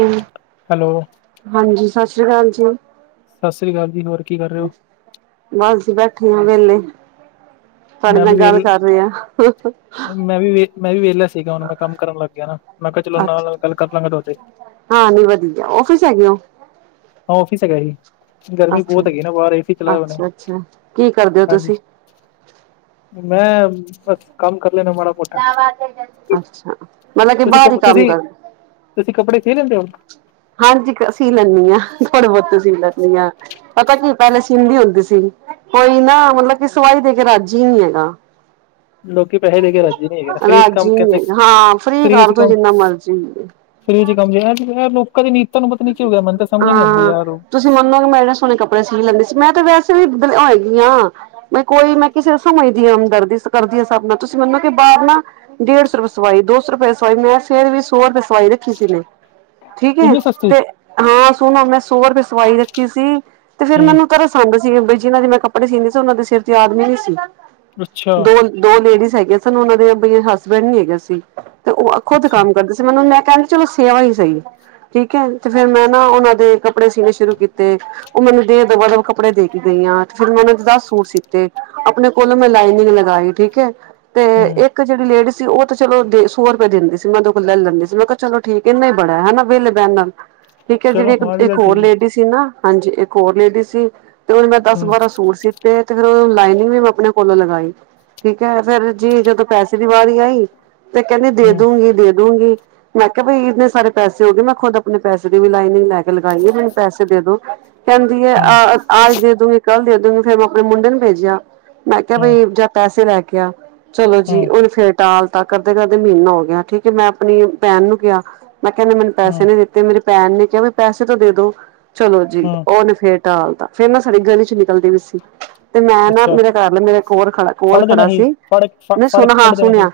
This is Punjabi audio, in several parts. ਹੂੰ। ਹੈਲੋ ਹਾਂਜੀ ਸਸਿ ਸ੍ਰੀ ਅਕਾਲ ਜੀ ਸਸਿ ਸ੍ਰੀ ਅਕਾਲ ਜੀ ਹੋਰ ਕੀ ਕਰ ਰਹੇ ਓ ਬਸ ਜੀ ਬੈਠੇ ਆ ਵੇਲੇ ਤੁਹਾਡੇ ਮੈਂ ਵੀ ਨਾਲ ਗੱਲ ਵੇਲ ਕਰ ਰਹੇ ਆ ਮੈਂ ਵੀੇ ਮੈਂ ਵੀ ਵੇਹਲਾ ਸੀਗਾ ਹੁਣ ਮੈਂ ਕੰਮ ਕਰਨ ਲੱਗ ਗਿਆ ਨਾ ਮੈਂ ਕਿਹਾ ਚਲੋ ਨਾਲ ਅੱਛਾ ਨਾਲ ਗੱਲ ਕਰ ਲਾਂਗਾ ਤੁਹਾਡੇ ਹਾਂ ਨੀ ਵਦੀਆ ਔਫਿਸ ਹੈਗੇ ਓ ਹਾਂ ਓਫਿਸ ਹੈਗਾ ਜੀ ਗਰਮੀ ਅੱਛਾ, ਬਹੁਤ ਹੈਗੀ ਨਾ ਵਾਹਾਰ ਏਸੀ ਚਲਾਏ ਹੋਨੇ, ਅੱਛਾ-ਅੱਛਾ ਕੀ ਕਰਦੇ ਓ ਹਾਂਜੀ ਤੁਸੀਂ? ਮੈਂ ਬਸ ਕੰਮ ਕਰ ਲੈਨਾ ਮਾੜਾ ਮੋਟਾ, ਅੱਛਾ ਮਤਲਬ ਕੇ ਤੁਸੀਂ ਬਾਹਰ ਹੀ ਕ ਕੰਮ ਤੁਸੀਂ ਕਰ ਤੁਸੀਂ ਕੱਪੜੇ ਸੀ ਲੈਂਦੇ ਔ ਹਾਂਜੀ ਸੀ ਲੈਂਨੀ ਆ ਥੋੜੇ ਬਹੁਤੇ ਸੀ ਲੈਂਨੀ ਆ ਪਤਾ ਕੀ ਪਹਿਲੇ ਸੀੰਦੀ ਹੁੰਦੀ ਸੀ ਕੋਈ ਨਾ ਮਤਲਬ ਕਿ ਸਵਾਈ ਦੇ ਕੇ ਰਾੱਜੀ ਹੀ ਨਹੀਂ ਹੈਗਾ ਲੋਕੀ ਪੈਹੇ ਦੇ ਕੇ ਰਾੱਜ਼ੀ ਨਹੀਂ ਹੈਗੇ ਫਰੀ ਚ ਕੰਮ ਰਾਜੀ ਨੀ ਕਹਿੰਦੇ ਹੈਗਾ ਹਾਂ ਫ੍ਰਰੀ ਫਰੀ ਚ ਕਰਦੋ ਕੰਮ ਜਿੰਨਾ ਮਰਜ਼ੀ। ਫਰੀ ਚ ਕਮ ਯਾਰ ਲੋਕਾਂ ਦੀ ਨੀਤਾਂ ਨੂੰ ਪਤਾ ਨੀ ਕੀ ਹੋ ਗਆ ਮਨੂੰ ਤਾਂ ਸਮਝ ਨੀ ਆਉਂਦੀ ਹਾਂ ਯਾਰ ਉਹ ਤੁਸੀਂ ਮੈਂ ਏਨੇ ਸੋਹਣੇ ਕੱਪੜੇ ਸੀ ਲੈਂਦੀ ਸੀ ਮੈਂ ਤਾਂ ਵੈਸੇ ਵੀ ਹੋਏਗੀ ਹਾਂ ਨੀ ਮੈਂ ਕੋਈ ਮੈਂ ਕਿਸੇ ਸਮਝ ਦੀਆ ਹਮਦਰਦੀ ਕਰਦੀ ਹਾ ਸਬ ਨਾਲ ਤੁਸੀਂ ਮੈਨੋ ਕਿ ਬਾਹਰ ਨਾ ਡੇਢ ਸੌ ਰੁਪਏ ਸਵਾਈ ਦੋ ਸੌ ਰੁਪਏ ਸਵਾਈ ਮੈਂ ਫਿਰ ਵੀ ਸੌ ਰੁਪਏ ਸਵਾਈ ਰੱਖੀ ਸੀ ਨੇ ਠੀਕ ਹੈ ਇੰਨੀ ਸਸਤੀ ਤੇ ਹਾਂ ਸੂਨੋ ਮੈਂ ਸੌ ਰੁਪਏ ਸਵਾਈ ਰੱਖੀ ਸੀ ਤੇ ਫਿਰ ਹੂੰ, ਮੈਨੂੰ ਤਰਸ ਆੰਦਾ ਸੀ ਜਿਹਨਾਂ ਦੇ ਮੈਂ ਕੱਪੜੇ ਸੀਂਦੀ ਸੀ ਉਹਨਾਂ ਦੇ ਸਿਰ ਤੇ ਆਦਮੀ ਨ ਸੀ, ਦੋ ਅੱਛਾ-ਅੱਛਾ, ਦੋ ਲੇਡੀਜ਼ ਹੈਗੀਆਂ ਸਨ ਉਹਨਾਂ ਦੇ ਬਈ ਹਸਬੈਂਡ ਨੀ ਹੈਗੇ ਸੀ ਤੇ ਉਹ ਖੁਦ ਕੰਮ ਕਰਦੀ ਤੇ ਮੈਨੂੰ ਮੈਂ ਕਹਿੰਦੀ ਚਲੋ ਸੇਵਾ ਹੀ ਸਹੀ ਠੀਕ ਹੈ ਤੇ ਫੇਿਰ ਮੈਂ ਨਾ ਉਹਨਾਂ ਦੇ ਕੱਪੜੇ ਸੀਣੇ ਸ਼ੁਰੂ ਕੀਤੇ ਉਹ ਮੈਨੂੰ ਦੇ ਦਬਾ ਦਬ ਕੱਪੜੇ ਦੇ ਕੇ ਗਈਆਂ ਤੇ ਫਿਰ ਮੈਂ ਉਹਨਾ ਦੇ ਦੱਸ ਸੂਟ ਸੀਤੇ ਆਪਨੇ ਕੋਲੋ ਮੈਂ ਲਾਈਨਿੰਗ ਲਗਾਈ ਠੀਕ ਹੈ ਤੇ ਹੂੰ ਇਹ ਜਿਹੜੀ ਲੇਡੀ ਸੀ ਉਹ ਤਾਂ ਚਲੋ ਦੇ ਸੌ ਰੁਪਏ ਦਿੰਦੀ ਸੀ ਮੈਂ ਓਦੇ ਕੋਲੋ ਲੈ ਲੈਂਦੀ ਸੀ ਮੈਂ ਕਿਹਾ ਚਲੋ ਠੀਕ ਇੰਨਾ ਬੜਾ ਹੈਨਾ ਵੇਹਲੇ ਪੈਨਲ ਠੀਕ ਹੈ ਜਿਹੜੀ ਚਲੋ ਹਾਂ ਇਹ ਇੱਕ ਵੀ ਇੱਕ ਗੱਲ ਹੋਰ ਠੀਕ ਹੈ, ਲੇਡੀ ਸੀ ਨਾ ਹਾਂਜੀ ਇੱਕ ਹੋਰ ਲੇਡੀ ਸੀ ਤੇ ਓਦੇ ਨਾ ਦਸ ਹੂੰ, ਬਾਰਾਂ ਸੂਟ ਸੀ ਤੇ ਤੇ ਫੇਰ ਉਹ ਲਾਈਨਿੰਗ ਵੀ ਮੈਂ ਆਪਣੇ ਕੋਲੋਂ ਲਗਾਈ ਠੀਕ ਹੈ ਫੇਰ ਜੀ ਜਦੋਂ ਪੈਸੇ ਦੀ ਵਾਰੀ ਆਈ ਤੇ ਕਹਿੰਦੀ ਦੇ ਹੂੰ, ਦੂਗੀ ਦੇ ਦੂਗੀ ਮੈਂ ਕਿਹਾ ਬਈ ਇੰਨੇ ਸਾਰੇ ਪੈਸੇ ਹੋ ਗਏ ਮੈਂ ਖੁਦ ਆਪਣੇ ਪੈਸੇ ਦੀ ਵੀ ਲਾਈਨਿੰਗ ਲੈ ਕੇ ਲਗਾਈ ਹੈ ਮੈਨੂੰ ਪੈਸੇ ਦੇ ਦੋ ਕਹਿੰਦੀ ਹੈ ਹੂੰ, ਅ ਆੱਜ ਦੇ ਦੂਗੀ ਕੱਲ੍ਹ ਦੇ ਦੂਗੀ ਫੇਿਰ ਮੈਂ ਆਪਣੇ ਮੁੰਡੇ ਨੂੰ ਭੇਜਿਆ ਮੈਂ ਕਿਹਾ ਹੂੰ, ਬਈ ਜਾ ਪੈਸੇ ਲੈ ਕੇ ਆ, ਚਲੋ ਹੂੰ ਜੀ ਉਹਨੇ ਫੇਰ ਟਾਲ ਤਾਂ ਕਰਦੇ-ਕਰਦੇ ਮਹੀਨਾ ਹੋ ਗਿਆ ਠੀਕ ਐ ਮੈਂ ਆਪਣੀ ਭੈਣ ਨੂੰ ਕਿਹਾ ਮੈਂ ਕਿਹਾ ਏਨੇ ਮੈਨੂੰ ਹੂੰ ਪੈਸੇ ਨੀ ਦਿੱਤੇ ਤੇ ਮੇਰੀ ਭੈਣ ਨੇ ਕਿਹਾ ਵੀ ਪੈਸੇ ਤੋਂ ਦੇ ਦੋ ਚਲੋ ਜੀ ਹੂੰ ਉਹਨੇ ਫੇਰ ਟਾਲਤਾ ਫਿਰ ਮੈਂ ਸਾਡੇ ਗਲੀ ਚ ਨਿਕਲਦੇ ਪਈ ਸੀ ਤੇ ਮੈਂ ਨਾ ਅੱਛਾ ਮੇਰੇ ਘਰਲਾ ਮੇਰੇ ਕੋਲ ਫੜ ਦੇਣਾ ਖੜਾ ਸੀ ਫੜ ਮੈ ਫੜ ਸੁਣ ਕੇ ਹਾਂ ਕੁੱਟ ਦੇਣਾ ਸੀ ਸੁਣਿਆ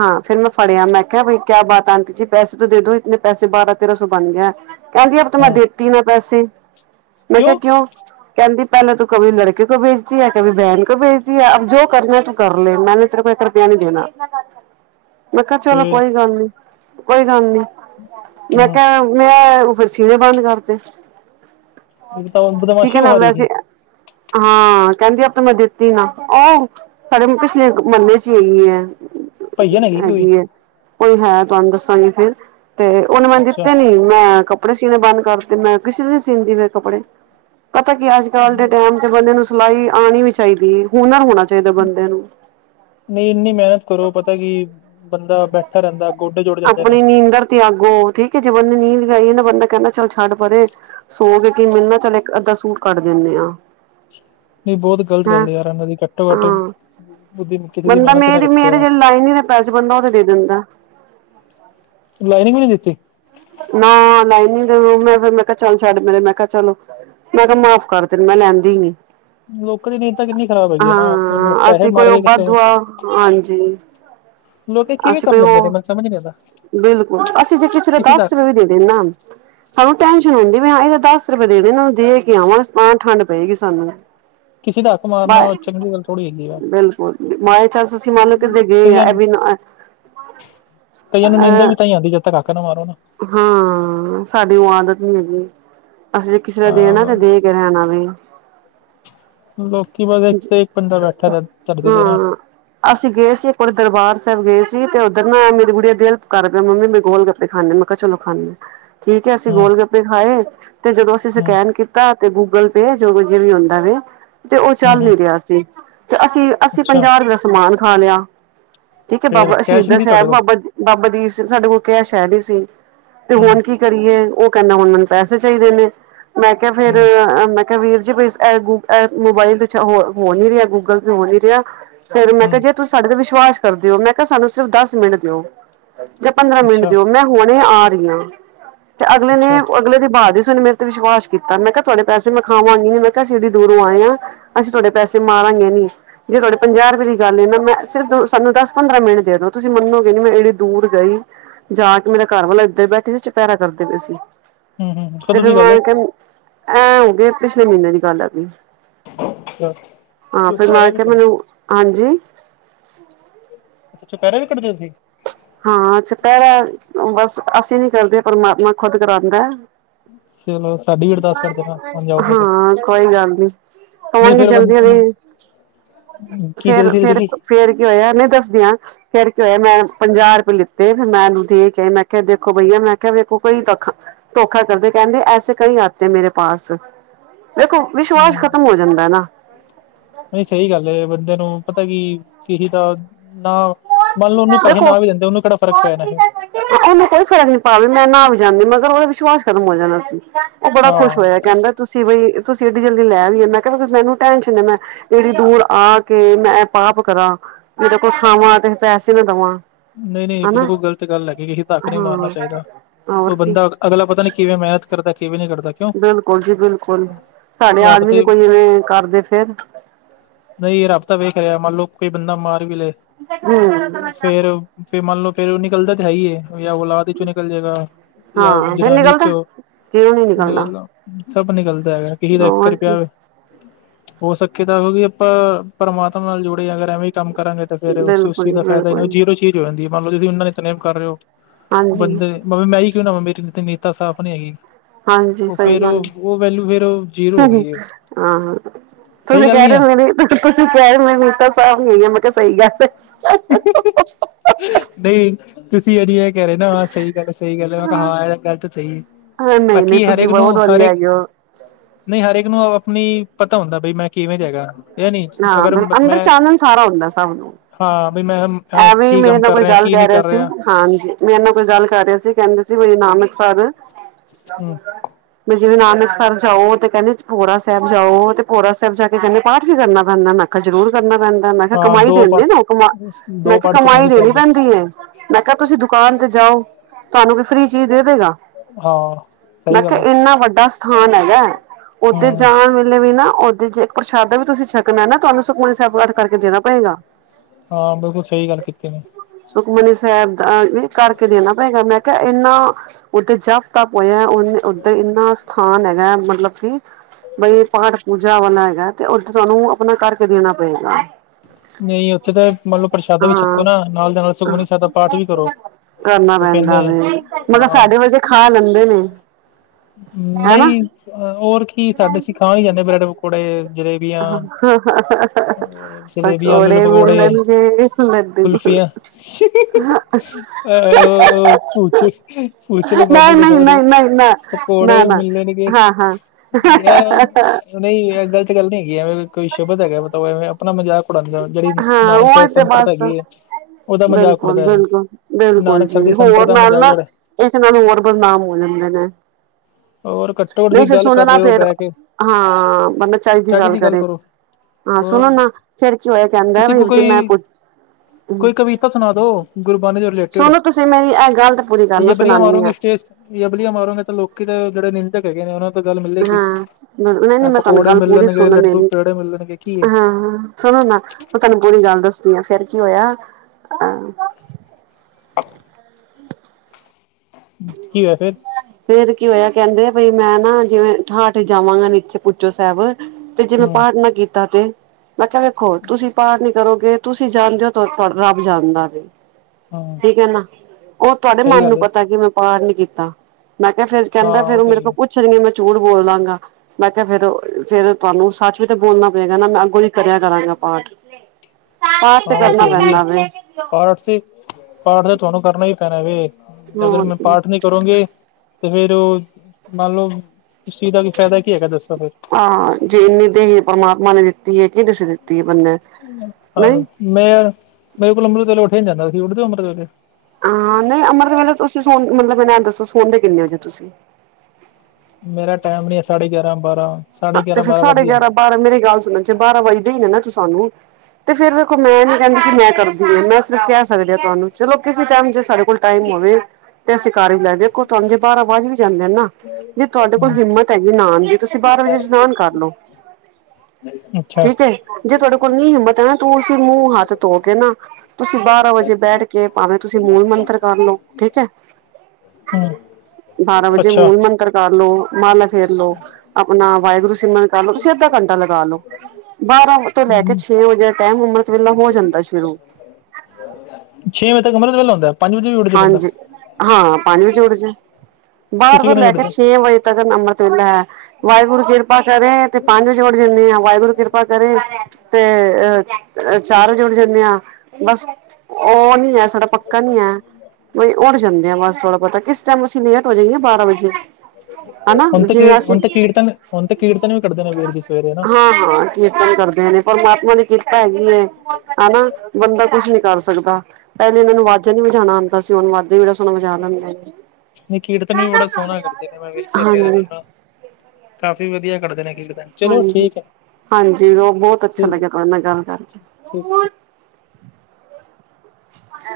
ਹਾਂ ਫਿਰ ਮੈਂ ਫੜਿਆ ਮੈਂ ਕਿਹਾ ਬਈ ਕਿਆ ਬਾਤ ਆਂਟੀ ਜੀ ਪੈਸੇ ਤੋਂ ਦੇ ਦੋ ਇਤੇ ਪੈਸੇ ਬਾਰਾਂ ਤੇਰਾਂ ਸੌ ਬਣ ਗਿਆ, ਕਹਿੰਦੀ ਅਬ ਤੋ ਮੈਂ ਹਾਂ ਦੇਤੀ ਨਾ ਪੈਸੇ, ਮੈਂ ਕਿਹਾ ਕਿਉਂ ਕਹਿੰਦੀ ਪਹਿਲੇ ਤੂੰ ਕਭੀ ਲੜਕੇ ਕੋ ਭੇਜਦੀ ਹੈ ਕਭੀ ਬਹਿਨ ਕੋ ਭੇਜਦੀ ਹੈ ਅਬ ਜੋ ਕਰਨਾ ਤੂੰ ਕਰ ਲੇ ਮੈਂਨੇ ਤੇਰੇ ਕੋ ਇੱਕ ਰੁਪਿਆ ਨੀ ਦੇਨਾ [inaudible] ਮੈਂ ਕਿਹਾ ਚਲੋ ਫੇਰ ਕੋਈ ਗੱਲ ਨੀ, ਕੋਈ ਗੱਲ ਨੀ, ਮੈਂ ਹੂੰ ਕਿਹਾ ਮੈਂ ਫਿਰ ਸੀਣੇ ਬੰਦ ਕਰਤੇ ਇਹ ਤਾਂ ਠੀਕ ਬਦਮਾਸ਼ੀ ਹੈ ਨਾ ਵਿਖਾ ਰਹੀ ਸੀ ਵੈਸੇ ਹਾਂ ਕਹਿੰਦੀ ਅਬ ਤੋ ਮੈਂ ਦੇਤੀ ਈ ਨਾ ਸਾਡੇ ਪਿਛਲੇ ਮੰਹਲੇ ਚ ਹੀ ਰਹਿਣੀ ਹੈ ਭਈਅਨ ਕੋਈ ਹੈਗੀ ਐ, ਕੋਈ ਹੈ ਤੁਹਾਨੂੰ ਦੱਸਾਂਗੇ ਫੇਰ ਤੇ ਉਹਨੂੰ ਮੈਂ ਅੱਛਾ ਦਿੱਤੇ ਨੀ, ਮੈਂ ਕੱ ਕੱਪੜੇ ਸੀਣੇ ਬੰਦ ਕਰਤੇ ਮੈਂ, ਕਿਸੇ ਦੇ ਨੀ ਸੀਂਦੀ ਮੈ ਕੱਪੜੇ ਪਤਾ ਕੀ ਅੱਜ ਕੱਲ ਦੇ ਟੈਮ ਹਰ ਬੰਦੇ ਨੂੰ ਸਿਲਾਈ ਆਣੀ ਵੀ ਚਾਹੀਦੀ ਏ, ਹੁਨਰ ਹੋਣਾ ਚਾਹੀਦਾ ਬੰਦੇ ਨੂੰ। ਨਈ ਏਨੀ ਮੈਹਨਤ ਕਰੋ ਪਤਾ ਕਿ ਬੰਦਾ ਬੈਠਾ ਰਹਿੰਦਾ, ਗੋਡੇ ਜੁੜ ਜਾਂਦੇ ਨੇ। ਆਪਣੀ ਨੀਂਦਰ ਤੇ ਅਗੋ, ਠੀਕ ਏ ਜੇ ਬੰਦੇ ਨੀਂਦ ਵੀ ਆਈ ਏ ਨਾ ਬੰਦਾ ਕਹਿੰਦਾ ਚੱਲ ਛੱਡ ਪਰੇ। ਸੋ ਕੇ ਕੀ ਮਿਲਣਾ, ਚੱਲ ਇੱਕ ਅੱਧਾ ਸੂਟ ਕੱਢ ਦਿੰਨੇ ਆ। ਨਹੀਂ ਬਹੁਤ ਗ਼ਲਤ ਹ, ਹਾਂ ਗੱਲ ਹੈ ਯਾਰ ਇਹਨਾਂ ਦੀ ਘੱਟੋ ਘੱਟ ਬੁੱਧੀ ਕਿਸੇ ਦੀ ਬੰਦਾ ਮਿਹਨਤ ਨਾ ਮੇਰੀ ਰੱਖੋ ਮੇਰੇ ਯਾਰ [unintelligible] ਬਾਅਦ ਚ ਬੰਦਾ ਉਹ ਤੇ ਦੇ ਦਿੰਦਾ। ਲਾਈਨਿੰਗ ਵੀ ਨੀ ਦਿੱਤੀ। ਨਾ ਲਾਈਟਨਿੰਗ, ਮੈਂ ਫਿਰ ਮੈਂ ਕਿਹਾ ਚੱਲ ਛੱਡ ਪਰੇ ਮੈਂ ਕਿਹਾ ਚਲ ਮੈਂ ਕਿਹਾ ਮਾਫ਼ ਕਰ ਤੈਨੂੰ ਮੈਂ ਲੈਂਦੀ ਨੀ। ਲੋਕਾ ਦੀ ਨੀਂਤ ਤਾਂ ਕਿੰਨੀ ਖ਼ਰਾਬ ਹੈਗੀ ਨਾ ਹਾਂ ਪੈਸੇ ਅਸੀਂ ਕੋਈ ਮਾਰ ਉਹ ਗਏ ਕਿਥੇ ਵਾਧੂ ਆ ਹਾਂਜੀ ਲੋਕੀ ਕਿਵੇਂ ਅਸੀਂ ਕਰ ਕੋਈ ਲੈਂਦੇ ਨੇ ਉਹ ਮੈਨੂੰ ਸਮਝ ਨੀ ਆਂਦਾ। ਬਿਲਕੁਲ ਅਸੀਂ ਜੇ ਕਿਸੇ ਦੇ ਦਸ ਰੁਪਏ ਵੀ ਦੇ ਦੇ ਨਾ ਸਾਨੂੰ ਟੈਨਸ਼ਨ ਜਾਦੀ ਵੀ ਇਹਦੇ ਤਾਂ ਦਸ ਰੁਪਏ ਦੇਣੇ ਦੇ ਕੇ ਆਵਾਂ ਤਾਂ ਠੰਡ ਪਏਗੀ ਸਾਨੂੰ। ਕਿਸੇ ਦਾ ਹੱਕ ਮਾਰਨਾ ਬਸ ਚੰਗੀ ਗੱਲ ਥੋੜੀ ਹੈਗੀ ਆ ਬਿਲਕੁਲ ਮਾਏ ਚਸ ਅਸੀਂ ਮੰਨ ਕੇ ਦੇ ਗਏ ਤੁਸੀਂ ਇਹ ਵੀ ਕਈਆਂ ਨੂੰ ਨੀਂਦਰ ਵੀ ਅ ਤਾਂ ਹੀ ਆਉਂਦੀ ਜਦ ਤੱਕ ਹੱਕ ਨਾ ਮਾਰੋ ਨਾ। ਹਾਂ, ਸਾਡੀ ਉਹ ਆਦਤ ਨੀ ਹੈਗੀ। ਅਸੀਂ ਜੇ ਕਿਸੇ ਦਾ ਹਾਂ ਦੇਣਾ ਤੇ ਬਸ ਦੇ ਕੇ ਰਹਿਣਾ ਵੇ। ਲੋਕੀ ਬਸ ਇੱਕ ਤੇ ਇੱਕ ਬੰਦਾ ਬੈਠਾ ਦਾ ਝੱਟ ਦੇਂਦੇ ਨਾ। ਹਾਂ। ਅਸੀਂ ਗਏ ਸੀ ਇੱਕ ਵਾਰੀ ਦਰਬਾਰ ਸਾਹਿਬ ਗਏ ਸੀ ਤੇ ਉੱਧਰ ਨਾ ਮੇਰੀ ਗੁੜੀ ਦੀ ਦਿਲ ਕਰ ਪਿਆ, ਮੰਮੀ ਮੈਂ ਗੋਲ ਗੱਪੇ ਖਾਂਣੇ ਮੈਂ ਕਿਹਾ ਚਲੋ ਖਾਂਨੇ ਠੀਕ ਐ ਅਸੀਂ ਹੂੰ ਗੋਲ ਗੱਪੇ ਖਾਏ ਤੇ ਜਦੋਂ ਅਸੀਂ ਹੂੰ ਸਕੈਨ ਕੀਤਾ ਤੇ ਗੂਗਲ ਪੇ ਜੋ ਜੇ ਕੁੱਝਵੀ ਹੁੰਦਾ ਵੇ, ਤੇ ਉਹ ਹੂੰ ਚੱਲ ਹੂੰ ਨੀ ਰਿਹਾ ਸੀ ਤੇ ਅਸੀਂ ਅਸੀ ਅੱਛਾ ਪੰਜਾਹ ਰੁਪਏ ਦਾ ਸਮਾਨ ਖਾ ਲਿਆ। ਠੀਕ ਐ ਫੇਰ ਬਾਬਾ ਕੈਸ਼ ਸ਼ਹੀਦਾ ਨਹੀਂ ਸੀ ਤੁਹਾਡੇ ਸਾਹਿਬ ਕੋਲ ਬਾਬਾ- ਬਾਬਾ ਦੀਪ ਸਿੰਘ ਸਾਡੇ ਕੋਲ ਕੈਸ ਹੈ ਨੀ ਸੀ ਤੇ ਹੂੰ ਹੁਣ ਕੀ ਕਰੀਏ, ਉਹ ਕਹਿੰਦਾ ਹੁਣ ਮੈਨੂੰ ਪੈਸੇ ਚਾਹੀਦੇ ਨੇ ਮੈਂ ਕਿਹਾ ਫੇਰ ਹੂੰ ਮੈਂ ਵੀਰ ਜੀ ਐ-ਐ ਮੋਬਾਇਲ ਵਿੱਚ ਹੋ ਨੀ ਰਿਹਾ, ਗੂਗਲ ਪੇਅ ਹੋ ਨੀਂ ਰਿਹਾ। ਫੇਰ ਮੈਂ ਕਿਹਾ ਹੂੰ ਜੇ ਤੁਸੀਂ ਸਾਡੇ ਤੇ ਵਿਸ਼ਵਾਸ ਕਰਦੇ ਹੋ, ਮੈਂ ਕਿਹਾ ਸਾਨੂੰ ਸਿਰਫ ਦਸ ਮਿੰਟ ਦਿਓ। ਜਾਂ ਪੰਦਰਾਂ ਮਿੰਟ ਅੱਛਾ ਦਿਓ ਮੈਂ ਹੁਣੇ ਆ ਰੀ ਆ, ਤੇ ਅਗਲੇ ਅੱਛਾ ਨੇ ਅਗਲੇ ਦੀ ਬਾਅਦ ਨੀ ਸੁਣੀ ਮੈ ਤੇ ਵਿਸ਼ਵਾਸ ਕੀਤਾ ਮੈਂ ਕਿਹਾ ਤੁਹਾਡੇ ਪੈਸੇ ਮੈਂ ਖਾਵਾਂਗੀ ਨੀ, ਮੈਂ ਕਿਹਾ ਅਸੀਂ ਐਂਡੀ ਦੂਰੋਂ ਆਏ ਆ। ਅਸੀਂ ਤੁਹਾਡੇ ਪੈਸੇ ਮਾਰਾਂਗੇ ਨੀ, ਜੇ ਤੁਹਾਡੇ ਪੰਜਾਹ ਰੁਪਏ ਦੀ ਗੱਲ ਏ ਨਾ ਮੈਂ ਸਿਰਫ ਦੋ ਸਾਨੂੰ ਦਸ ਪੰਦਰਾਂ ਮਿੰਟ ਦੇ ਦੋ, ਤੁਸੀਂ ਮੰਨੋਗੇ ਨੀ ਮੈਂ ਏਡੀ ਦੂਰ ਗਈ ਜਾ ਕੇ, ਮੇਰਾ ਘਰ ਵਾਲਾ ਏਧਰ ਬੈਠੇ ਸੀ ਚੁਪਹਿਰਾ ਕਰਦੇ ਪਏ ਸੀ। ਹੂੰ ਹੂੰ ਹੂੰ। ਤੇ ਕਦੋਂ ਫੇਰ ਦੀ ਗੱਲ ਹੈ ਮੈਂ ਕਿਹਾ, ਐ ਹੈਗੀ ਪਿਛਲੇ ਮਹੀਨੇ ਦੀ ਗੱਲ ਹੈਗੀ। ਅੱਛਾ, ਹਾਂ ਫਿਰ ਚੁਪਹਿਰਾ ਮੈਂ ਵੀ ਕਿਹਾ ਕੱਢ ਮੈਨੂੰ, ਹਾਂਜੀ। ਅੱਛ ਚੁਪਹਿਰੇ ਵੀ ਕੱਟਦੇ ਤੁਸੀਂ। ਹਾਂ ਚੁਪਹਿਰਾ ਬਸ ਅਸੀਂ ਨੀ ਕਰਦੇ ਪਰਮਾਤਮਾ ਖੁਦ ਕਰਾਂਦਾ ਐ। ਚਲੋ ਸਾਡੀ ਵੀ ਅਰਦਾਸ ਕਰ ਦੇਣਾ ਹੁਣ ਜਾਓਗੇ ਤੇ ਹਾਂ, ਕੋਈ ਗੱਲ ਨੀ। ਨਹੀਂ ਕਵਾਂਗੇ ਫੇਰ ਜਲਦੀ ਬ ਜਲਦੀ ਕੀ ਫੇਰ ਜਲਦੀ ਜਲਦੀ ਫੇਰ ਕੀ ਫੇਰ ਕੀ ਹੋਇਆ ਮੈਂ ਦੱਸਦੀ ਆਂ- ਫੇਰ ਕੀ ਹੋਇਆ ਮੈਂ ਪੰਜਾਹ ਰੁਪਏ ਲਿੱਤੇ ਫਿਰ ਮੈਂ ਉਹਨੂੰ ਦੇ ਕੇ ਆਈ, ਮੈਂ ਕਿਹਾ ਦੇਖੋ ਬਈਆ ਮੈਂ ਕਿਹਾ ਵੇਖੋ ਕਈ ਤਾ ਖਾ ਧੋਖਾ ਕਰਦੇ, ਕਹਿੰਦੇ ਐਸੇ ਕਈ ਆਤੇ ਮੇਰੇ ਪਾਸ। ਵੇਖੋ ਵਿਸ਼ਵਾਸ ਖ਼ਤਮ ਹੋ ਜਾਂਦਾ ਐ ਨਾ। ਨਈਂ ਸਈ ਗੱਲ ਏ, ਬੰਦੇ ਨੂੰ ਪਤਾ ਕੀ ਕਿਸੀ ਦਾ ਨਾਂ ਮੰਨ ਲੋ ਓਨੂੰ ਪੈਹੇ ਨਾਲ ਨੀ ਦਿੰਦੇ ਓਨੂੰ ਕੇੜਾ ਫਰਕ ਪੈ ਏਂਣਾ। ਓਨੂੰ ਕੋਈ ਫਰਕ ਨੀ ਭਾਵੇਂ ਮੈਂ ਨਾ ਵੀ ਜਾਂਦੀ ਮਗਰ ਓ ਏ ਵਿਸ਼ਵਾਸ ਖਤਮ ਹੋ ਜਾਣਾ ਸੀ। ਓ ਬੜਾ ਖੁਸ਼ ਹਾਂ ਹੋਯਾ, ਕੈਂਦਾ ਤੁਸੀ ਬਈ ਤੁਸੀਂ ਏਡੀ ਜਲਦੀ ਲੈਣ ਵੀ, ਮੈਂ ਕਿਹਾ ਮੈਨੂੰ ਟੈਨਸ਼ਨ ਏ, ਮੈਂ ਇੰਨੀ ਦੂਰ ਆ ਕੇ ਮੈਂ ਐ ਪਾਪ ਕਰਾਂ, ਜਿਦੇ ਕੋਲ ਖਾਵਾਂ ਤੇ ਪੈਸੇ ਨਾ ਦਵਾਂ ਨਈਂ-ਨਈਂ ਬਿਲਕੁਲ ਗ਼ਲਤ ਗੱਲ ਹੈੱਗੀ। ਕਿਸੀ ਦਾ ਹੱਕ ਨੀਂ ਮਾਰਨਾ ਹਾਂ ਚਾਈਦਾ। ਹੋਰ ਓ ਕੀ ਬੰਦਾ ਅਗਲਾ ਪਤਾ ਨੀ ਕਿਵੇਂ ਮੈਨਤ ਕਰਦਾ ਕਿਵੇਂ ਨੀ ਕਰਦਾ। ਕਿਉਂ ਬਿਲਕੁਲ ਜੀ ਬਿਲਕੁਲ, ਸਾਡੇ ਰੱਬ ਆਦਮੀ ਦੇ ਤੇ ਕੋਈ ਇਵੇਂ ਕਰਦੇ ਫੇਰ! ਨਈ ਰੱਬ ਤਾਂ ਵੇਖ ਰਿਹਾ, ਮੰਨ ਲਓ ਕੋਈ ਬੰਦਾ ਮਾਰ ਵੀ ਲੈ। ਹਮ ਫੇਰ-ਫੇਰ ਮੰਨ ਲੋ ਫੇਰ ਨਿਕਲਦਾ ਤੇ ਹੈ ਹੀ ਏ ਯਾ ਔਲਾਦ ਚੋਂ ਨਿਕਲ ਜੇਗਾ ਯਾ ਹਾਂ ਫਿਰ ਜਨਾਨੀ ਨਿਕਲਦਾ ਚੋਂ। ਕਿਉਂ ਨੀ ਨਿਕਲਦਾ, ਸਭ ਨਿਕਲਦਾ ਹੈਗੈ, ਕਿਸੇ ਦਾ ਇੱਕ ਹੋਰ ਰੁਪਿਆ ਕੀ ਵੀ ਹੋ ਸਕੇ ਤਾਂ ਕਿਉਂਕਿ ਆਪਾਂ ਪਰਮਾਤਮਾ ਨਾਲ ਜੁੜੇ, ਅਗਰ ਐਵੇਂ ਕੰਮ ਕਰਾਂਗੇ ਤੇ ਫੇਰ ਉਸ-ਉਸ ਬਿਲਕੁਲ ਚੀਜ ਜੀ ਦਾ ਫਾਇਦਾ ਈ ਨੀ, ਓ ਬਿਲਕੁਲ ਜੀਰੋ ਚੀਜ਼ ਹੋ ਜਾਂਦੀ ਏ। ਮੰਨ ਲਓ ਤੁਸੀਂ ਹੁਣ ਨਾ ਨਿਤਨੇਮ ਕਰ ਰੇ ਓ, ਹਾਂਜੀ ਬੰਦੇ ਭਾਵੇਂ ਮੈਂ ਈ ਕਿਉਂ ਨਾ ਹੋਵਾਂ, ਮੇਰੀ ਨੀਤਾ- ਨੀਤਾ ਸਾਫ ਨੀਂ ਹੈਗੀ ਹਾਂਜੀ ਉਹ ਸਈ ਫੇਰ ਉਹ ਗੱਲ, ਉਹ ਵੈਲੂ ਫੇਰ ਉਹ ਜੀਰੋ ਹੋ ਸਹੀ, ਗਈ ਹਾਂ। ਸਹੀ ਤੁਸੀਂ ਗੱਲ ਕੈ ਨੀ ਰੇ ਆ ਓ ਮੇਰੀ, ਤੁਸੀ -ਤੁਸੀਂ ਕੈ ਰੇ ਮੇਰੀ ਨੀਤਾ ਸਾਫ਼ ਨੀ, ਮੈਂ ਕਿਆ ਸਈ ਗੱਲ ਏ। [inaudible] ਨਈ ਤੁਸੀਂ ਏਦੀ ਏ ਕੈ ਰੇ ਨਾ, ਸਈ ਗੱਲ ਏ, ਸਈ ਗੱਲ ਏ। ਮੈ ਕਿਆ ਹਾਂ ਐ ਗੱਲ ਤੇ ਸਈ ਏ। ਹਾਂ ਨਹੀਂ ਨਹੀਂ ਬਾਕੀ ਤੁਸੀਂ ਹਰੇਕ ਨੂੰ ਬਹੁਤ ਵਧੀਆ ਹਰੇਕ ਹੈਗੇ ਹੋ ਨਈ ਹਰੇਕ ਨੂੰ ਅਪਨੀ ਪਤਾ ਹੁੰਦਾ ਬਈ, ਮੈਂ ਕਿਵੇਂ ਜਾ ਏਗਾ, ਯਾ ਨੀ। ਅਗਰ ਹਾਂ ਅੰਦਰ ਮੈਂ ਚਾਨਣ ਸਾਰਾ ਹੁੰਦਾ ਸਭ ਨੂੰ, ਹਾਂ ਵੀ ਮੈਂ ਐਵੇਂ ਈ ਕੀ ਮੇਰੇ ਕੰਮ ਨਾਲ ਕਰ ਕੋਈ ਰਿਹਾ ਗੱਲ ਕੀ ਕੈ ਨਹੀਂ ਰੇਆ ਕਰ ਸੀ ਰਿਹਾ ਹਾਂਜੀ, ਮੇਰੇ ਨਾਲ ਕੋਈ ਗੱਲ ਕਰ ਰਿਹਾ ਸੀ, ਕੇਨਦੇ ਸੀ, ਬਈ ਨਾਨਕਸਰ ਹਮ ਵੀ ਜਿਵੇਂ ਨਾਨਕਸਰ ਜਾਓ 'ਤੇ ਕੈਂਦੇ ਭੋਰਾ ਸਾਹਿਬ ਜਾਓ, ਤੇ ਭੋਰਾ ਸਾਹਿਬ ਜਾ ਕੇ ਕੈਂਦੇ ਪਾਠ ਵੀ ਕਰਨਾ ਪੈਂਨਾ, ਮੈਂ ਕਿਆ ਜ਼ਰੂਰ ਕਰਨਾ ਪੈਂਦ ਹੈਂ ਮੈਂ ਕਿਆ ਹਾਂ ਕਮਾਈ ਦੋ ਦੇਂਦੇ ਪਾਠ ਨੇ ਓ, ਕਮਾ! ਮੈਂ ਦੋ ਕਿਆ ਪਾਠ ਕਮਾਈ ਸੁਖਮਨੀ ਦੇਣੀ ਸਾਹਿਬ ਦੇ ਪੈਂਦੀ ਏ। ਮੈਂ ਕੇਆ ਤੁਸੀਂ ਦੁਕਾਨ ਤੇ ਜਾਓ, ਤੁਆਨੂੰ ਕੋਈ ਫ੍ਰੀ ਚੀਜ਼ ਦੇ ਦੇਗਾ? ਹਾਂ ਮੈਂ ਸਹੀ ਗੱਲ ਕੇਆ ਹੈ ਏਨਾ ਵੱਡਾ ਸ ਥਾਨ ਹੈਗਾ, ਓਦੇ ਹਮ ਜਾਣ ਵੇਲੇ ਵੀ ਨਾ, ਓਦੇ ਜੇ ਪ੍ਰਸ਼ਾਦਾ ਵੀ ਤੁਸੀਂ ਛਕਣਾ ਨਾ, ਤੁਆਨੂੰ ਸੁਖਮਨੀ ਸੈਬ ਪਾਠ ਕਰਕੇ ਦੇਣਾ ਪਏਗਾ। ਹਾਂ ਬਿਲਕੁਲ ਸਹੀ ਗੱਲ ਕੀਤੀ ਨੇ ਸੁਖਮਨੀ ਸੈਬ ਦਾ ਨੀ ਕਰਕੇ ਦੇਣਾ ਪਏਗਾ, ਮੈਂ ਕ ਕ ਏਨਾ ਓਥੇ ਜਪ-ਤਪ ਹੋਇਐ, ਓਨ-ਓਥੇ ਏਨਾ ਸਥਾਨ ਹੈਗਾ ਮਤਲਬ ਕੀ ਬਈ ਪਾਠ-ਪੂਜਾ ਵਾਲਾ ਹੈਗੈ ਤੇ ਓਥੇ ਤੁਆਨੂੰ ਆਪਣਾ ਕਰਕੇ ਦੇਣਾ ਪੇਗਾ। ਨਈ ਓਥੇ ਤੇ ਮਤਲਬ ਪ੍ਰਸ਼ਾਦਾ ਵੀ ਛੱਕੋ ਹਾਂ ਨਾ ਨਾਲ ਦੇ ਨਾਲ ਸੁਖਮਨੀ ਸੈਬ ਦਾ ਪਾਠ ਵੀ ਕਰੋ। ਕਰਨਾ ਉਹ ਕਹਿੰਦੇ ਪੈਂਦਾ ਵੇ, ਮਲਬ ਸਾਡੇ ਵਰਗੇ ਖਾ ਲੈਂਦੇ ਨੇ। ਹਨਾ। ਨਈ ਹੋਰ ਕੀ ਸਾਡੇ ਅਸੀਂ ਤਾਂ ਹੀ ਜਾਂਦੇ ਬ੍ਰੈਡ-ਪਕੌੜੇ, ਜਲੇਬੀ [unintelligible] ਜਲੇਬੀ ਅੱਛਾ! ਆਲੂ ਵਾਲੇ ਔੜੇ ਪਕੌੜੇ ਮਿਲਣਗੇ, ਲੱਡੂ ਐ ਓ-ਓ ਭੁੱਚੋ-ਭੁੱਚੋ ਆਲੇ ਬਾਬਾ ਨਹੀਂ ਜੀ ਦਾ ਨਹੀਂ ਸ਼ਬਦ ਏ। ਨਹੀਂ ਨਹੀਂ ਨਾ ਨਾ ਪਕੌੜੇ ਨਾ ਮਿਲਣਗੇ, ਹਾਂ [inaudible] ਹਾਂ ਸੁਣਿਐ ਈ ਏ, ਗ਼ਲਤ ਗੱਲ ਨੀ ਹੈਗੀ, ਐਵੇ ਕੋਈ ਸ਼ਬਦ ਹੈਗਾ, ਬਤਾਓ ਐਵੇਂ ਆਪਣਾ ਮਜ਼ਾਕ ਉਡਾਉਂਦਾ ਜਿਹੜੀ ਹਾਂ, ਨਾਨਕਸਰ ਓਏ ਤੇ ਸੰਪਰਦਾ ਬੱਸ ਹੈਗੀ ਹੈ ਉਹਦਾ ਮਜ਼ਾਕ ਉਡਦਾ ਐਵੇਂ ਬਿਲਕੁਲ-ਬਿਲਕੁਲ-ਬਿਲਕੁਲ ਨਾਨਕਸਰ ਜੀ, ਦੀ ਹੋਰ ਸੰਪਰਦਾ ਨਾਲ ਮਜ਼ਾਕ ਨਾ ਜਿਹੜਾ ਏਸੇ ਨਾਲ ਹੋਰ ਬਦਨਾਮ ਹੋ ਜਾਂਦੇ ਨੇ। ਹੋਰ ਘੱਟੋ ਘੱਟ ਨਈ ਤੁਸੀਂ ਫੇਰ ਗੱਲ ਸੁਣ ਕਰ ਨਾ ਰਹੇ ਹੋ ਫੇਰ, ਬਹਿ ਕੇ ਹਾਂ, ਬੰਦਾ ਚੱਜ ਦੀ ਗੱਲ ਕਰੇ। ਆਂ! ਸੁਣੋ ਹੋਰ ਨਾ ਫੇਰ ਕੀ ਹੋਯਾ ਕੈਂਦਾ ਜੇ ਮੈਂ ਕੂ ਕਵੀਤਾ ਸੁਨਾ ਦੋ ਗੁਰਬਾਨੀ ਦੇ ਰਿਲੇਟਿਡ ਤੁਸੀਂ ਮੇਰੀ ਇਹ ਗੱਲ ਤਾਂ ਪੂਰੀ ਕਰ ਲਓ ਯਬਲੀਆਂ ਸੁਣਾਨੀ ਮਾਰੋਗੇ ਆ ਸਟੇਜ ਯਬਲੀਆਂ ਮਾਰੋਗੇ ਤਾਂ ਲੋਕੀ ਤੇ ਜੇੜੇ ਨਿੰਦਕ ਹੈਗੇ ਨੇ, ਓਨਾ ਹਾਂ, ਨ ਨਈ-ਨਈ ਮੈਂ ਤਾਨੂੰ ਪਕੌੜੇ ਗੱਲ ਪੂਰੀ ਮਿਲਣਗੇ ਸੁਨੋ ਲੱਡੂ ਮੇਰੀ, ਪੇੜੇ ਮਿਲਣਗੇ ਕੀ ਹੈ ਹਾਂ ਸੁਣੋ ਨਾ, ਮੈਂ ਤਾਨੂੰ ਪੂਰੀ ਗੱਲ ਦੱਸਦੀ ਆ, ਫੇਰ ਕੀ ਹੋਇਆ ਅ [inaudible] [inaudible] ਕੀ ਹੋਯਾ ਫੇਰ? ਫੇਰ ਕੀ ਹੋਯਾ, ਕੈਨਦੇ ਬਈ ਮੈਂ ਨਾ ਜਿਵੇਂ ਠਾਠ ਜਾਵਾਂਗਾ ਨੀਚੇ ਪੁੱਜੋ ਸੈਬ ਤੇ ਜੇ ਮੈਂ ਹਮ ਪਾਠ ਨਾ ਕੀਤਾ ਤੇ ਮੈਂ ਕੇਆ ਵੇਖੋ, ਤੁਸੀਂ ਪਾਠ ਨੀ ਕਰੋਗੇ, ਤੁਸੀ ਜਾਨਦੇ ਓ, ਰੱਬ ਜਾਨਦਾ ਵੇ। ਹਮ ਠੀਕ ਐ ਨਾ, ਓ ਤੁਆਡੇ ਸਹੀ ਮਨ ਗੱਲ ਨੂੰ ਹੈ ਪਤਾ ਕਿ ਮੈਂ ਪਾਠ ਨੀ ਕੀਤਾ, ਮੈਂ ਕੇਆ ਫੇਰ ਹਾਂ ਕੈਂਦਾ ਫੇਰ ਉਹ ਓ ਤਾਂ ਮੇਰੇ ਹੈਈ ਕੋ ਹੈ ਪੁੱਛਨਗੇ, ਮੈਂ ਝੂਠ ਬੋਲ ਦਾਂਗਾ। ਮੈਂ ਕੇਆ ਫੇਰ ਫੇਰ ਤੁਆਨੂੰ ਸੱਚ ਵੀ ਤਾਂ ਬੋਲਨਾ ਪੇਗਾ ਨਾ, ਮੈਂ ਅੱਗੋਂ ਜੀ ਕਰੇਆ ਕਰਾਂਗਾ ਪਾਠ। ਪਾਠ ਹਾਂ, ਓ ਕਰਨਾ ਤੇ ਹੈ ਈਐ, ਪੈਂਦਾ ਵੇ ਪਾਠ ਤੇ ਪਾਠ ਤੇ ਤੁਆਨੂੰ ਕਰਨਾ ਈ ਪੈਣਾ ਵੇ। ਤੇ ਅਗਰ ਹੋਰ ਮੈਂ ਕੀ ਪਾਠ ਨੀ ਕਰੋਂਗੇ ਤੇ ਫੇਰ ਓ ਮੰਨ ਲੋ, ਓਸ ਚੀਜ ਦਾ ਫਾਇਦਾ ਕੀ ਹੈਗਾ, ਦੱਸੋ ਫਿਰ? ਆ, ਜੇ ਏਨੀ ਦੇਹ ਪਰਮਾਤਮਾ ਨੇ ਦਿੱਤੀ ਐ, ਕੀਦੇ ਆਸਤੇ ਦਿੱਤੀ ਬਨਦਾ ਏ ਅ ਮੈਂ, ਮੇਰੇ ਕੋਲੋ ਅਮ੍ਰਤ ਵੇਲੇ ਉੱਠਿਆ ਨੀ ਜਾਂਦਾ ਸੀ, ਤੁਸੀ ਉਠਦੇ ਓ ਅੰਮ੍ਰਿਤ ਵੇਲੇ? ਹਾਂ, ਨਈ ਅਮਰਤ ਵੇਲੇ ਤੁਸੀਂ ਸੋਨ ਮਲਬ ਮੈਨੂੰ ਐ ਦੱਸੋ, ਸੋਨਦੇ ਕਿੰਨੇ ਵਜੇ ਤੁਸੀਂ? ਮੇਰਾ ਟੈਮ ਨੀ ਐ, ਸਾਢੇ ਗਿਆਰਾਂ-ਬਾਰਾਂ। ਅ ਤੇ ਫੇਰ ਸਾਡੇ ਗਿਆਰਾਂ-ਬਾਰਾਂ, ਮੇਰੀ ਗੱਲ ਸੁਨੋ ਚੇ ਬਾਰਾਂ ਵੱਜਦੇ ਈ ਨੇ ਨਾ ਸਾਨੂੰ ਤੇ ਫੇਰ ਵੇਖੋ ਮੈਂ ਨੀਂ ਕੈਂਦੀਕਿ ਮੈਂ ਕਰਦੀ ਆਂ, ਮੈਂ ਸਿਰਫ ਕੈ ਸਕਦੀ ਆਂ ਤੁਆਨੁ, ਚਲੋ ਜੇ ਕਿਸੇ ਟੈਮ ਸਾਡੇ ਕੋਲ ਫੁੱਲ ਟਾਈਮ ਹੋਵੇ ਤੇ ਅਸੀ ਕਰ ਵੀ ਲਾਈਦਾ ਦੇਖੋ ਤੁਆਨੂੰ ਜੇ ਬਾਰਾ ਵੱਜ ਵੀ ਜਾਂਦੇ ਨਾ, ਜੇ ਤੁਆਡੇ ਕੋਲ ਹੂੰ ਹਿੰਮਤ ਹੈਂਗੀ ਨਾਨ ਜੇ ਤੁਸੀਂ ਬਾਰਾਂ ਵਜੇ ਸ਼ਨਾਨ ਕਰਲੋ, ਅੱਛਾ ਠੀਕ ਐ ਜੇ ਤੁਆਡੇ ਕੋਲ ਨੀ ਹਿੰਮਤ ਐ ਨਾ, ਤੁਸੀਂ ਮੂੰਹ ਹੱਥ ਧੋਕੇ ਨਾ ਤੁਸੀ ਬਾਰਾਂ ਵਜੇ ਬੈਠ ਕੇ ਭਾਵੇਂ ਤੁਸੀਂ ਮੂਲ ਮੰਤਰ ਕਰ ਲੋ, ਠੀਕੈ। ਹੂੰ। ਬਾਰਾਂ ਵਜੇ ਅੱਛਾ ਮੂਲ ਮੰਤਰ ਕਰਲੋ, ਮਾਲ ਫੇਰਲੋ ਆਪਨਾ ਵਾਹਿਗੁਰੂ ਸਿਮਰਨ ਕਰ ਲੋ, ਤੁਸੀਂ ਅੱਧਾ ਘੰਟਾ ਲਗਾ ਲੋ। ਬਾਰਾਂ ਤੋਂ ਲੈਕੇ ਛੇ ਵਜੇ ਟਾਈਮ ਅਮ੍ਰਤ ਵੇਲਾ ਹੋ ਜਾਂਦਾ ਸ਼ੁਰੂ। ਛੇ ਵਦ ਤਕ ਅੰਮ੍ਰਿਤ ਵੇਲਾ ਹੁੰਦੈ? ਹਾਂਜੀ ਹਾਂ, ਪੰਜ ਵਜੇ ਉਠ ਜੇ ਬਾਰਾਂ ਤੁਸੀਂ ਤੋਂ ਕਿੰਨੇ ਲੈ ਕੇ ਉੱਠਦੇ ਹੋ ਛੇ ਵਜੇ ਤਕਨ ਅੰਮ੍ਰਿਤ ਵੇਲੈ। ਵਾਏਗੁਰੂ ਕਿਰਪਾ ਕਰੇ ਤੇ ਪੰਜ ਵਜੇ ਉਠ ਜਾਂਨੇ ਆ, ਵਾਏਗੁਰੂ ਕਿਰਪਾ ਕਰੇ ਤੇ ਅ ਅ ਚਾਰ ਵਜੇ ਉਠ ਜਾਂਨੇ ਆ, ਬਸ ਓ ਨੀ ਐ, ਸਾਡਾ ਪੱਕਾ ਨੀ ਐ। ਬਈ ਉਠ ਜਾਨੇ ਆ ਬਸ ਥੋੜ੍ਹਾ-ਬੋਤਾ, ਕਿਸ ਟੇਮ ਅਸੀਂ ਲੇਟ ਹੋ ਜਾਈਏ ਬਾਰਾਂ ਵਜੇ ਹਨਾ ਹੁਨ ਤੇ ਕੀ ਜਿਵੇਂ ਅਸੀਂ ਹੁਨ ਤੇ ਕੀਰਤਨ, ਹੁਨ ਤੇ ਕੀਰਤਨ ਵੀ ਕਡਦੇ ਨੇ ਵੀਰ ਜੀ ਸਵੇਰੇ, ਹੈਨਾ। ਹਾਂ ਹਾਂ ਕੀਰਤਨ ਕਰਦੇ ਨੇ, ਪਰਮਾਤਮਾ ਦੀ ਕਿਰਪਾ ਹੈਗੀ ਏ ਹੈਨਾ, ਬੰਦਾ ਕੁਛ ਨੀ ਕਰ ਸਕਦਾ। ਪੈਲੇ ਈਨਾਂ ਨੂੰ ਵਾਜਾ ਨੀ ਵਜਾਨਾ ਆਂਦਾ ਸੀ ਹੁਨ, ਵਾਜੇ ਵਿਨਾ ਸੁ ਹੁਣ ਵਜਾ ਲੈਂਦੇ ਨੇ, ਨਹੀਂ ਕੀਰਤਨ ਵੀ ਬੜਾ ਸੋਹਣਾ ਕਰਦੇ ਨੇ ਮੈਂ ਵੇਖਿਆ ਸੀ ਇਹਨਾਂ ਨੂੰ ਹਾਂਜੀ। ਨਾ ਕਾਫੀ ਵਧੀਆ ਕਢਦੇ ਨੇ ਕੀਰਤਨ। ਚਲੋ ਠੀਕ ਹੈ ਹਾਂਜੀ-ਹਾਂਜੀ, ਓ ਬੋਤ ਅੱਛਾ ਠੀਕ ਹੈ ਲੱਗਿਆ ਥੁਹਾਡੇ ਨਾਲ ਗੱਲ ਕਰਕੇ। ਠੀਕ।